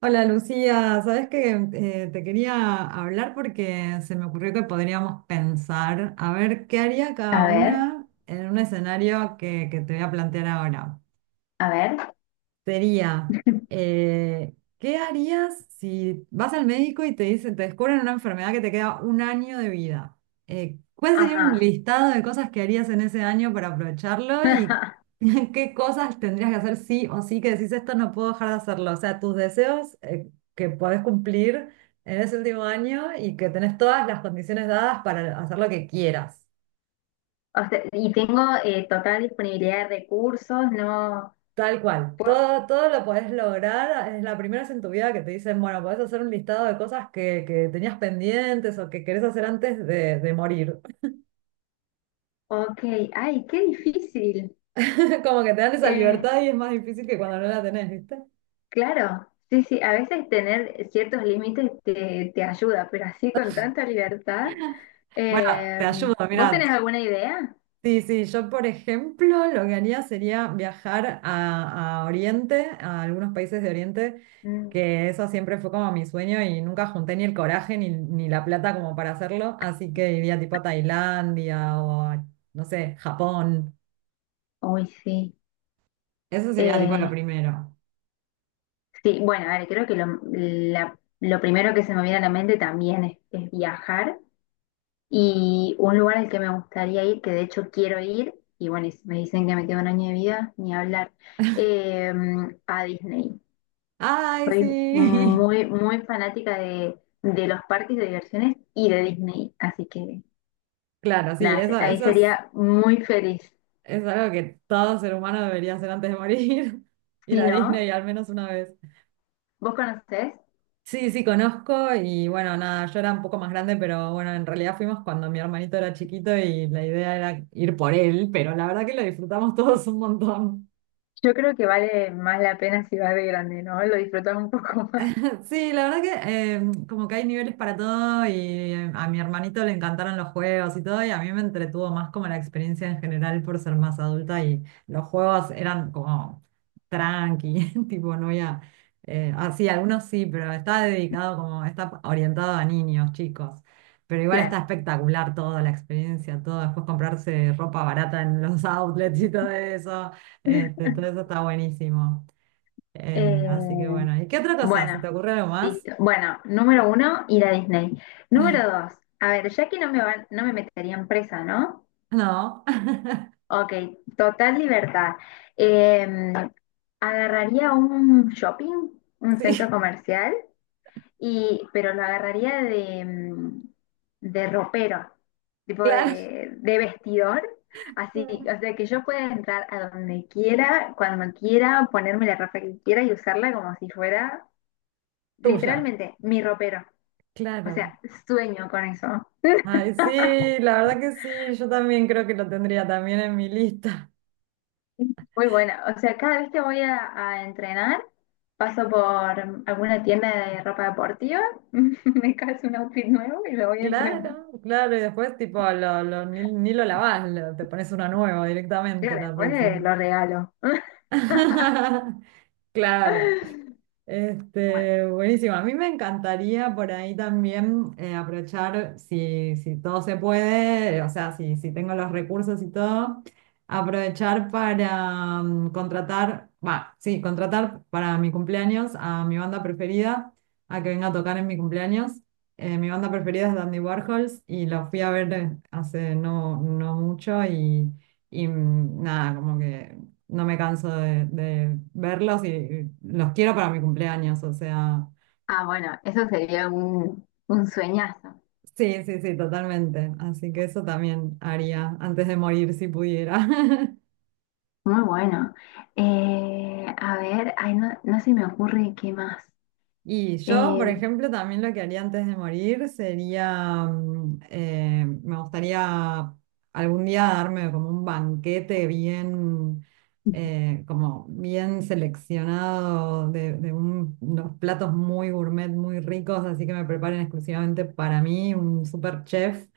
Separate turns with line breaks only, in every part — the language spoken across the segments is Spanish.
Hola Lucía, sabes que te quería hablar porque se me ocurrió que podríamos pensar a ver qué haría cada
A ver,
una en un escenario que te voy a plantear ahora
a ver.
sería, ¿qué harías si vas al médico y te dicen, te descubren una enfermedad que te queda un año de vida? ¿Cuál sería un
Ajá.
listado de cosas que harías en ese año para aprovecharlo y qué cosas tendrías que hacer sí o sí que decís esto no puedo dejar de hacerlo? O sea, tus deseos, que podés cumplir en ese último año y que tenés todas las condiciones dadas para hacer lo que quieras.
O sea, y tengo total disponibilidad de recursos, no.
Tal cual,
Pu-
todo, todo lo puedes lograr. Es la primera vez en tu vida que te dicen, bueno, podés hacer un listado de cosas que tenías pendientes o que querés hacer antes de morir.
Ok, ay, qué difícil.
Como que te dan esa
Eh,
libertad y es más difícil que cuando no la tenés, ¿viste?
claro, sí, sí, a veces tener ciertos límites te ayuda, pero así con tanta libertad.
Bueno, te
eh,
ayudo,
¿Vos
mira,
tenés alguna idea?
sí, sí, yo por ejemplo lo que haría sería viajar a Oriente, a algunos países de Oriente,
Mm.
que eso siempre fue como mi sueño y nunca junté ni el coraje ni la plata como para hacerlo, así que iría tipo a Tailandia o a, no sé, Japón.
Uy, sí.
Eso sería tipo
Eh,
lo primero.
sí, bueno, a ver, creo que lo primero que se me viene a la mente también es viajar. Y un lugar al que me gustaría ir, que de hecho quiero ir, y bueno, y si me dicen que me queda un año de vida, ni hablar, eh, a Disney.
Ay,
Soy
sí.
muy, muy fanática de los parques de diversiones y de Disney, así que
Claro, sí,
nada,
eso,
ahí
eso
sería muy feliz.
es algo que todo ser humano debería hacer antes de morir, ir
Si
a
no,
Disney al menos una vez.
¿vos conocés?
Sí, sí, conozco y bueno, nada, yo era un poco más grande, pero bueno, en realidad fuimos cuando mi hermanito era chiquito y la idea era ir por él, pero la verdad que lo disfrutamos todos un montón.
Yo creo que vale más la pena si vas de grande, ¿no? Lo disfrutas un poco más.
Sí, la verdad que como que hay niveles para todo y a mi hermanito le encantaron los juegos y todo y a mí me entretuvo más como la experiencia en general por ser más adulta y los juegos eran como tranqui, tipo no había, sí, algunos sí, pero está dedicado como, está orientado a niños, chicos, pero igual está
Claro.
espectacular toda la experiencia, todo, después comprarse ropa barata en los outlets y todo eso, este, todo eso está buenísimo. Así que
Eh,
bueno, ¿y qué otra cosa? ¿Se
bueno,
te ocurre algo más?
Listo. Bueno, número uno, ir a Disney. Número dos, a ver, ya que no me meterían presa, ¿no?
No,
Ok, total libertad. Eh, Agarraría un shopping, un centro
sí,
comercial, y, pero lo agarraría de ropero, tipo
claro,
de vestidor. Así,
claro,
o sea, que yo pueda entrar a donde quiera, cuando quiera, ponerme la ropa que quiera y usarla como si fuera
tuya,
literalmente mi ropero. O
claro.
sea, sueño con eso.
Ay, sí, la verdad que sí, yo también creo que lo tendría también en mi lista.
Muy buena. O sea, cada vez que a entrenar, paso por alguna tienda de ropa deportiva, me calzo un outfit nuevo y lo voy a entrenar.
Claro, claro, y después tipo, ni lo lavás, lo- te pones uno nuevo
Y
directamente la
después
próxima.
lo regalo.
Claro.
Bueno,
Este, buenísimo. A mí me encantaría por ahí también aprovechar, si, si todo se puede, o sea, si, si tengo los recursos y todo, aprovechar para contratar, va, sí, contratar para mi cumpleaños a mi banda preferida, a que venga a tocar en mi cumpleaños. Mi banda preferida es Dandy Warhols y los fui a ver hace no, no mucho y nada, como que no me canso de verlos y los quiero para mi cumpleaños, o sea,
ah, bueno, eso sería un sueñazo.
sí, sí, sí, totalmente. Así que eso también haría antes de morir si pudiera.
Muy bueno. A ver, ay, no, no se me ocurre qué más.
Y yo, por
Eh,
ejemplo, también lo que haría antes de morir sería, me gustaría algún día darme como un banquete bien, como bien seleccionado de un- unos platos muy gourmet, muy ricos, así que me preparen exclusivamente para mí, un super chef,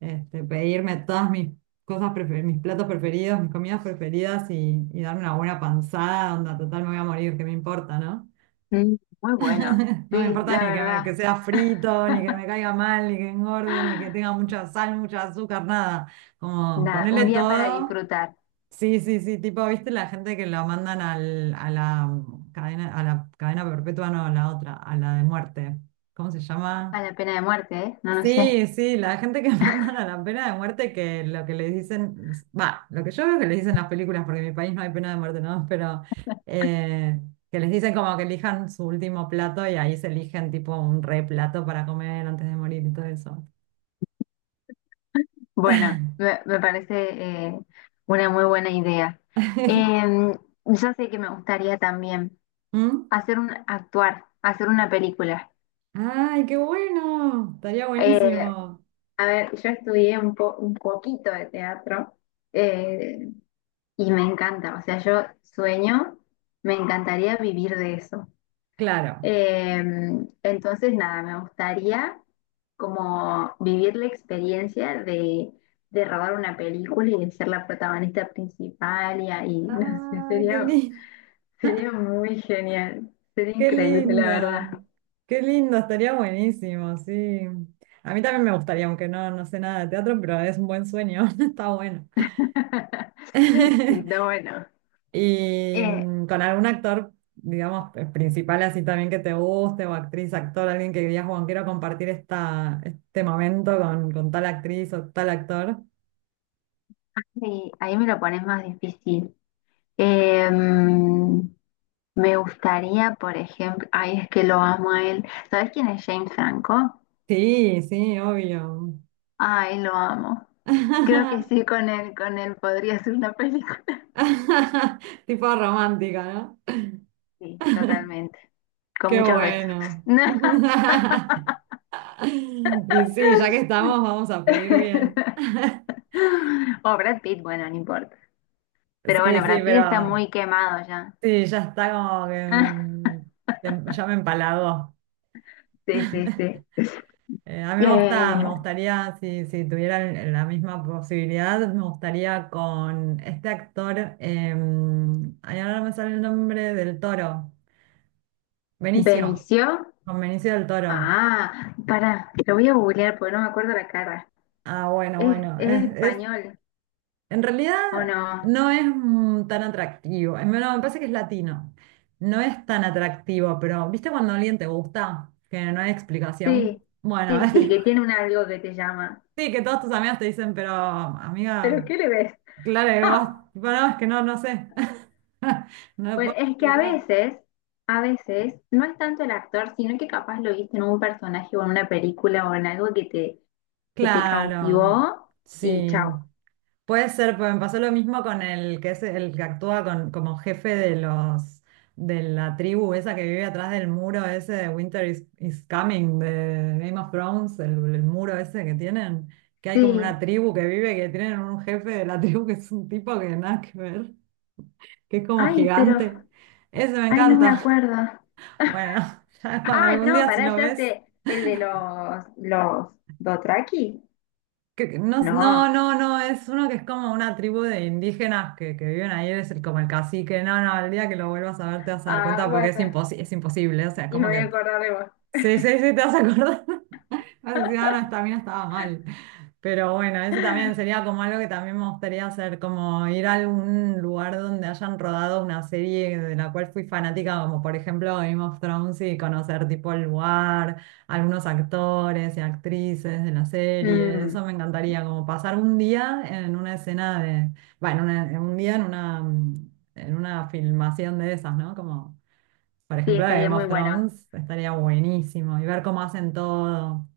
este, pedirme todas mis cosas, prefe- mis platos preferidos, mis comidas preferidas y darme una buena panzada, onda, total me voy a morir, ¿qué me importa, no?
Mm, muy bueno,
No me
sí,
importa
la
ni que, me-
verdad.
que sea frito, ni que me caiga mal, ni que engorde, ni que tenga mucha sal, mucha azúcar, nada. Como
Nada, un
ponerle
día para
todo.
disfrutar.
Sí, sí, sí, tipo, ¿viste la gente que lo mandan al- a la cadena perpetua, no, a la otra, a la de muerte? ¿Cómo se llama?
A la pena de muerte, ¿eh? No lo sé.
Sí, sí, la gente que mandan a la pena de muerte, que lo que les dicen, va, lo que yo veo que les dicen las películas, porque en mi país no hay pena de muerte, ¿no? Pero eh, que les dicen como que elijan su último plato y ahí se eligen tipo un re plato para comer antes de morir y todo eso.
Bueno, me parece una muy buena idea. Eh, yo sé que me gustaría también
¿Mm?
hacer un, actuar, hacer una película.
¡Ay, qué bueno! Estaría
Eh,
buenísimo.
a ver, yo estudié un poquito de teatro eh, y me encanta. O sea, yo sueño, me encantaría vivir de eso.
Claro.
Eh, entonces, nada, me gustaría como vivir la experiencia de robar una película y de ser la protagonista principal y ahí, no sé,
¡Ay, qué
sería,
lindo!
sería muy genial, sería
Qué
increíble, la verdad.
lindo, qué lindo, estaría buenísimo, sí. A mí también me gustaría, aunque no, no sé nada de teatro, pero es un buen sueño, está bueno.
Sí, está bueno.
Y
Eh,
con algún actor, digamos, principal así también que te guste, o actriz, actor, alguien que digas, Juan, quiero compartir esta, este momento con tal actriz o tal actor.
sí, ahí me lo pones más difícil. Eh, Me gustaría, por ejemplo, ay, es que lo amo a él. ¿Sabes quién es James Franco?
Sí, sí, obvio.
Ay, lo amo. Creo que sí, con él podría ser una película.
Tipo romántica, ¿no?
Sí, totalmente. Con
Qué
muchos besos.
bueno.
No.
Y sí, ya que estamos, vamos a pedir bien.
O Brad Pitt, bueno, no importa. Pero
Sí,
bueno,
sí,
Brad Pitt está
pero
muy quemado ya.
sí, ya está como que
Ah,
te- ya me empalagó.
sí, sí, sí.
A mí me gusta, me
Eh,
gustaría, si, si tuviera el- la misma posibilidad, me gustaría con este actor, ay, ahora no me sale el nombre del Toro, Benicio,
Benicio.
con Benicio del Toro.
Ah, para, lo voy a googlear porque no me acuerdo la cara.
Ah, bueno, bueno,
Es
es
español
en realidad
o no?
no es tan atractivo. En- No, me parece que es latino. No es tan atractivo, pero ¿viste cuando alguien te gusta? Que no hay
Sí,
explicación. Bueno,
sí, sí, que tiene un algo que te llama.
sí, que todos tus amigos te dicen, pero
¿Pero
amiga,
qué le ves?
claro que vos, bueno, es que no, no sé. No lo
Pues
puedo
es que
explicar.
a veces, no es tanto el actor, sino que capaz lo viste en un personaje o en una película o en algo que que te
Claro,
cautivó y
sí.
chao.
Puede ser, pues me pasó lo mismo con el que es el que actúa con, como jefe de los de la tribu esa que vive atrás del muro ese de Winter is, is Coming de Game of Thrones, el muro ese que tienen, que hay como una
Sí.
tribu que vive, que tienen un jefe de la tribu que es un tipo que nada que ver, que es como
Ay, pero,
gigante. Ese me
ay, no me
encanta.
acuerdo.
Bueno, ya cuando
Ah,
algún
no,
día si
pará,
lo
ya
ves.
sé, el de los Dothraki.
Que- no,
No.
no, no, no, es uno que es como una tribu de indígenas que viven ahí, es el, como el cacique. No, no, el día que lo vuelvas a ver te vas a dar
Ah,
cuenta porque
bueno,
es imposi- es imposible. O sea,
y me
como
voy a
que
acordar de vos.
sí, sí, sí, te vas a acordar. Ciudadanos también estaba mal. Pero bueno, ese también sería como algo que también me gustaría hacer, como ir a algún lugar donde hayan rodado una serie de la cual fui fanática, como por ejemplo Game of Thrones, y conocer tipo el lugar, algunos actores y actrices de la serie.
Mm,
Eso me encantaría, como pasar un día en una escena de, bueno, una- en un día en una, en una filmación de esas, ¿no? Como por
sí,
ejemplo de
estaría
Game
muy
of
bueno.
Thrones, estaría buenísimo y ver cómo hacen todo.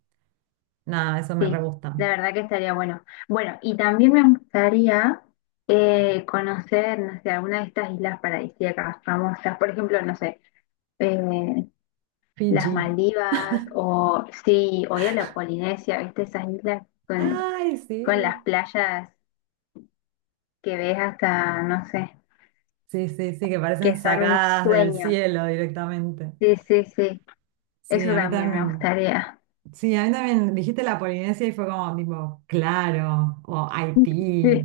Nada, eso me re
Sí,
gusta.
la verdad que estaría bueno. Bueno, y también me gustaría conocer, no sé, alguna de estas islas paradisíacas famosas, por ejemplo, no sé, eh, las
Fiji.
Maldivas o sí, o ir a la Polinesia, ¿viste? Esas islas
Ay,
con las
sí.
playas que ves hasta, no sé,
Sí, sí, sí, que parecen
que son un
sacadas del
sueño.
cielo directamente.
Sí, sí, sí,
Sí,
eso
a mí
también me
también.
gustaría.
Sí, a mí también dijiste la Polinesia y fue como tipo, claro, o Haití,
Sí,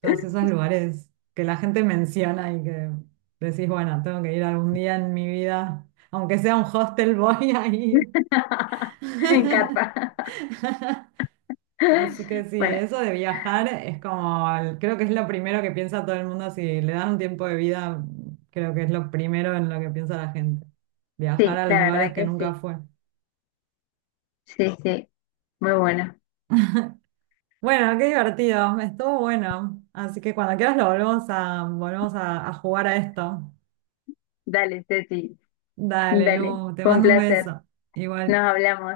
todos esos lugares que la gente menciona y que decís, bueno, tengo que ir algún día en mi vida, aunque sea un hostel, voy a ir.
me encanta.
Así que sí,
Bueno,
eso de viajar es como, el- creo que es lo primero que piensa todo el mundo. Si le dan un tiempo de vida, creo que es lo primero en lo que piensa la gente. Viajar
sí,
a
la
los lugares
verdad
que
que
nunca
sí.
fue.
Sí, sí. Muy buena.
Bueno, qué divertido, estuvo bueno. Así que cuando quieras lo volvemos a, volvemos a jugar a esto.
Dale, Ceci.
Dale,
Dale.
Lu, te
Fue un
mando un
placer.
beso.
Nos
Igual.
hablamos.